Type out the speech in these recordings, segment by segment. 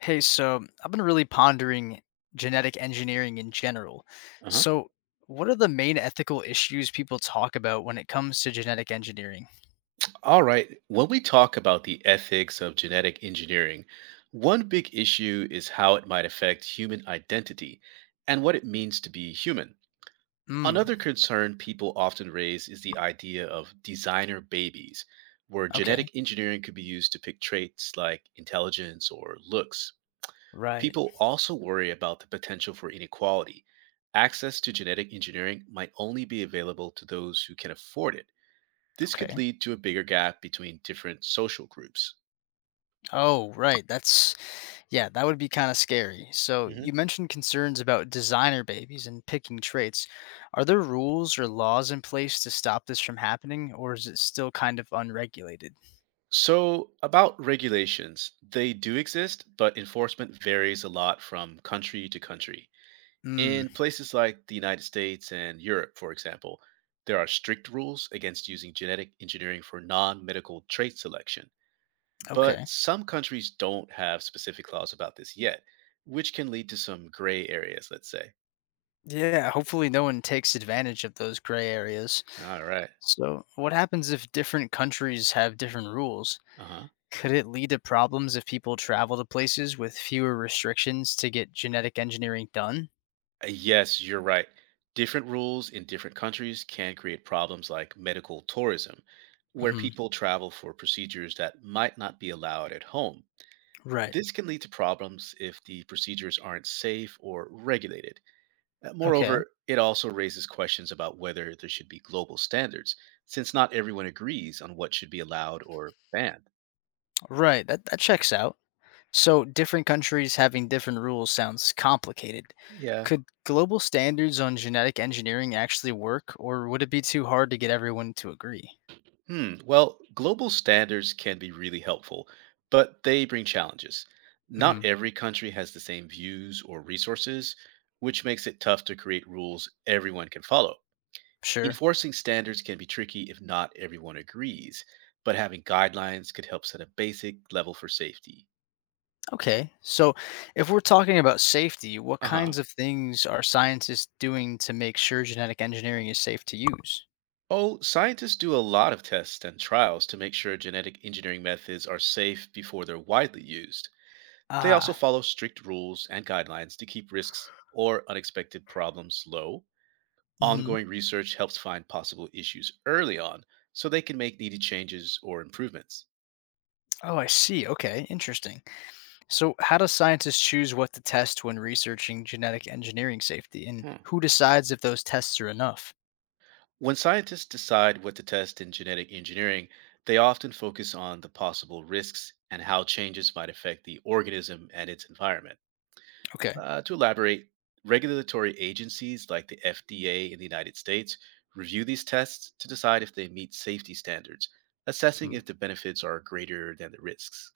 Hey, so I've been really pondering genetic engineering in general. Uh-huh. So, what are the main ethical issues people talk about when it comes to genetic engineering? All right. When we talk about the ethics of genetic engineering, one big issue is how it might affect human identity and what it means to be human. Hmm. Another concern people often raise is the idea of designer babies, where Okay. genetic engineering could be used to pick traits like intelligence or looks. Right. People also worry about the potential for inequality. Access to genetic engineering might only be available to those who can afford it. This could Okay. lead to a bigger gap between different social groups. Oh, right. Yeah, that would be kind of scary. So, Hmm. you mentioned concerns about designer babies and picking traits. Are there rules or laws in place to stop this from happening, or is it still kind of unregulated? So, about regulations, they do exist, but enforcement varies a lot from country to country. Hmm. In places like the United States and Europe, for example, there are strict rules against using genetic engineering for non medical trait selection. But Okay. some countries don't have specific laws about this yet, which can lead to some gray areas, let's say. Yeah, hopefully no one takes advantage of those gray areas. All right. So, what happens if different countries have different rules? Uh-huh. Could it lead to problems if people travel to places with fewer restrictions to get genetic engineering done? Yes, you're right. Different rules in different countries can create problems like medical tourism, where Hmm. people travel for procedures that might not be allowed at home. Right. This can lead to problems if the procedures aren't safe or regulated. Okay. Moreover, it also raises questions about whether there should be global standards, since not everyone agrees on what should be allowed or banned. Right. That checks out. So, different countries having different rules sounds complicated. Yeah. Could global standards on genetic engineering actually work, or would it be too hard to get everyone to agree? Hmm. Well, global standards can be really helpful, but they bring challenges. Hmm. Not every country has the same views or resources, which makes it tough to create rules everyone can follow. Sure. Enforcing standards can be tricky if not everyone agrees, but having guidelines could help set a basic level for safety. Okay. So if we're talking about safety, what Uh huh. kinds of things are scientists doing to make sure genetic engineering is safe to use? Oh, scientists do a lot of tests and trials to make sure genetic engineering methods are safe before they're widely used. They also Ah. follow strict rules and guidelines to keep risks or unexpected problems low. Hmm. Ongoing research helps find possible issues early on so they can make needed changes or improvements. Oh, I see. Okay. Interesting. So how do scientists choose what to test when researching genetic engineering safety and Hmm. who decides if those tests are enough? When scientists decide what to test in genetic engineering, they often focus on the possible risks and how changes might affect the organism and its environment. Okay. To elaborate, regulatory agencies like the FDA in the United States review these tests to decide if they meet safety standards, assessing Mm-hmm. if the benefits are greater than the risks.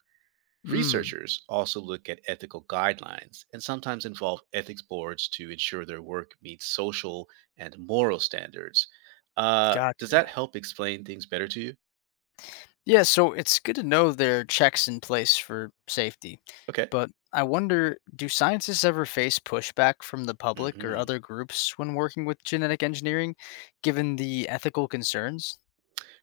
Mm, Researchers also look at ethical guidelines and sometimes involve ethics boards to ensure their work meets social and moral standards. Does gotcha. that help explain things better to you? Yeah, so it's good to know there are checks in place for safety. Okay. But I wonder, do scientists ever face pushback from the public or Hmm. other groups when working with genetic engineering, given the ethical concerns?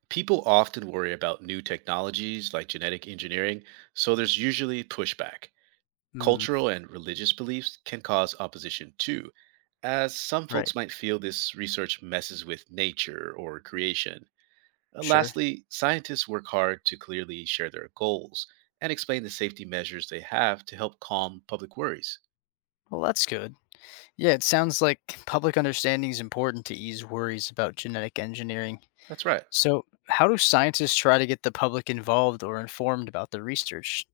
People often worry about new technologies like genetic engineering, so there's usually pushback. Hmm. Cultural and religious beliefs can cause opposition too, as some Right. folks might feel this research messes with nature or creation. Sure. Lastly, scientists work hard to clearly share their goals and explain the safety measures they have to help calm public worries. Well, that's good. Yeah, it sounds like public understanding is important to ease worries about genetic engineering. That's right. So, how do scientists try to get the public involved or informed about their research?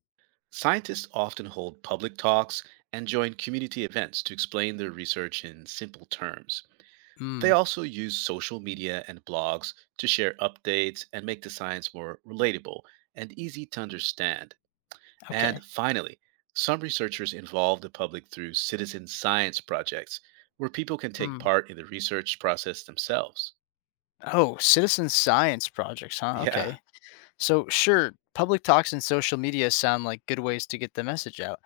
Scientists often hold public talks and join community events to explain their research in simple terms. They Hmm. also use social media and blogs to share updates and make the science more relatable and easy to understand. And Okay. finally, some researchers involve the public through citizen science projects where people can take Hmm. part in the research process themselves. Oh, citizen science projects, huh? Yeah, Okay. So, sure, public talks and social media sound like good ways to get the message out,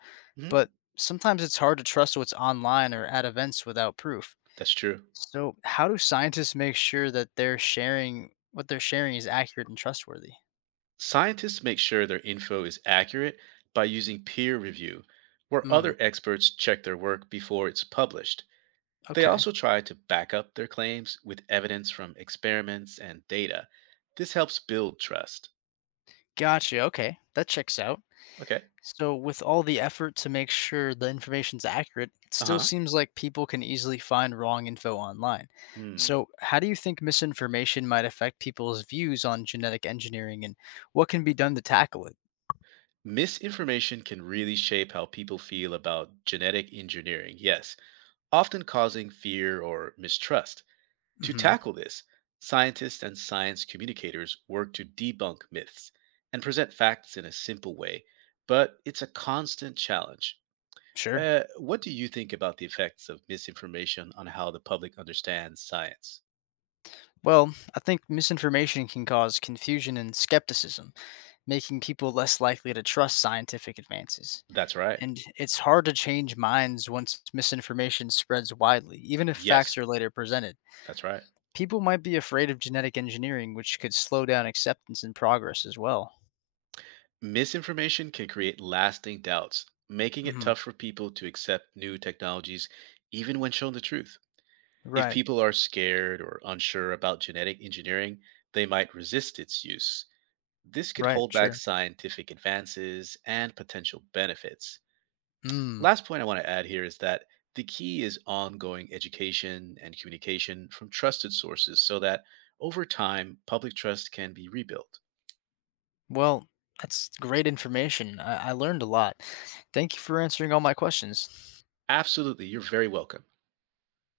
but mhm, sometimes it's hard to trust what's online or at events without proof. that's true. So, how do scientists make sure that they're sharing what they're sharing is accurate and trustworthy? Scientists make sure their info is accurate by using peer review, where Hmm, other experts check their work before it's published. They okay. also try to back up their claims with evidence from experiments and data. This helps build trust. Gotcha. Okay. That checks out. Okay. So, with all the effort to make sure the information's accurate, it Uh still huh. seems like people can easily find wrong info online. Hmm. So, how do you think misinformation might affect people's views on genetic engineering and what can be done to tackle it? Misinformation can really shape how people feel about genetic engineering, yes, often causing fear or mistrust. To Hmm. tackle this, scientists and science communicators work to debunk myths and present facts in a simple way, but it's a constant challenge. Sure. What do you think about the effects of misinformation on how the public understands science? Well, I think misinformation can cause confusion and skepticism, making people less likely to trust scientific advances. That's right. And it's hard to change minds once misinformation spreads widely, even if facts Yes, are later presented. that's right. People might be afraid of genetic engineering, which could slow down acceptance and progress as well. Misinformation can create lasting doubts, making it Hmm. tough for people to accept new technologies, even when shown the truth. If Right. people are scared or unsure about genetic engineering, they might resist its use. This could Right. hold back Sure. scientific advances and potential benefits. Mm. Last point I want to add here is that the key is ongoing education and communication from trusted sources so that over time, public trust can be rebuilt. Well, that's great information. I learned a lot. Thank you for answering all my questions. Absolutely. You're very welcome.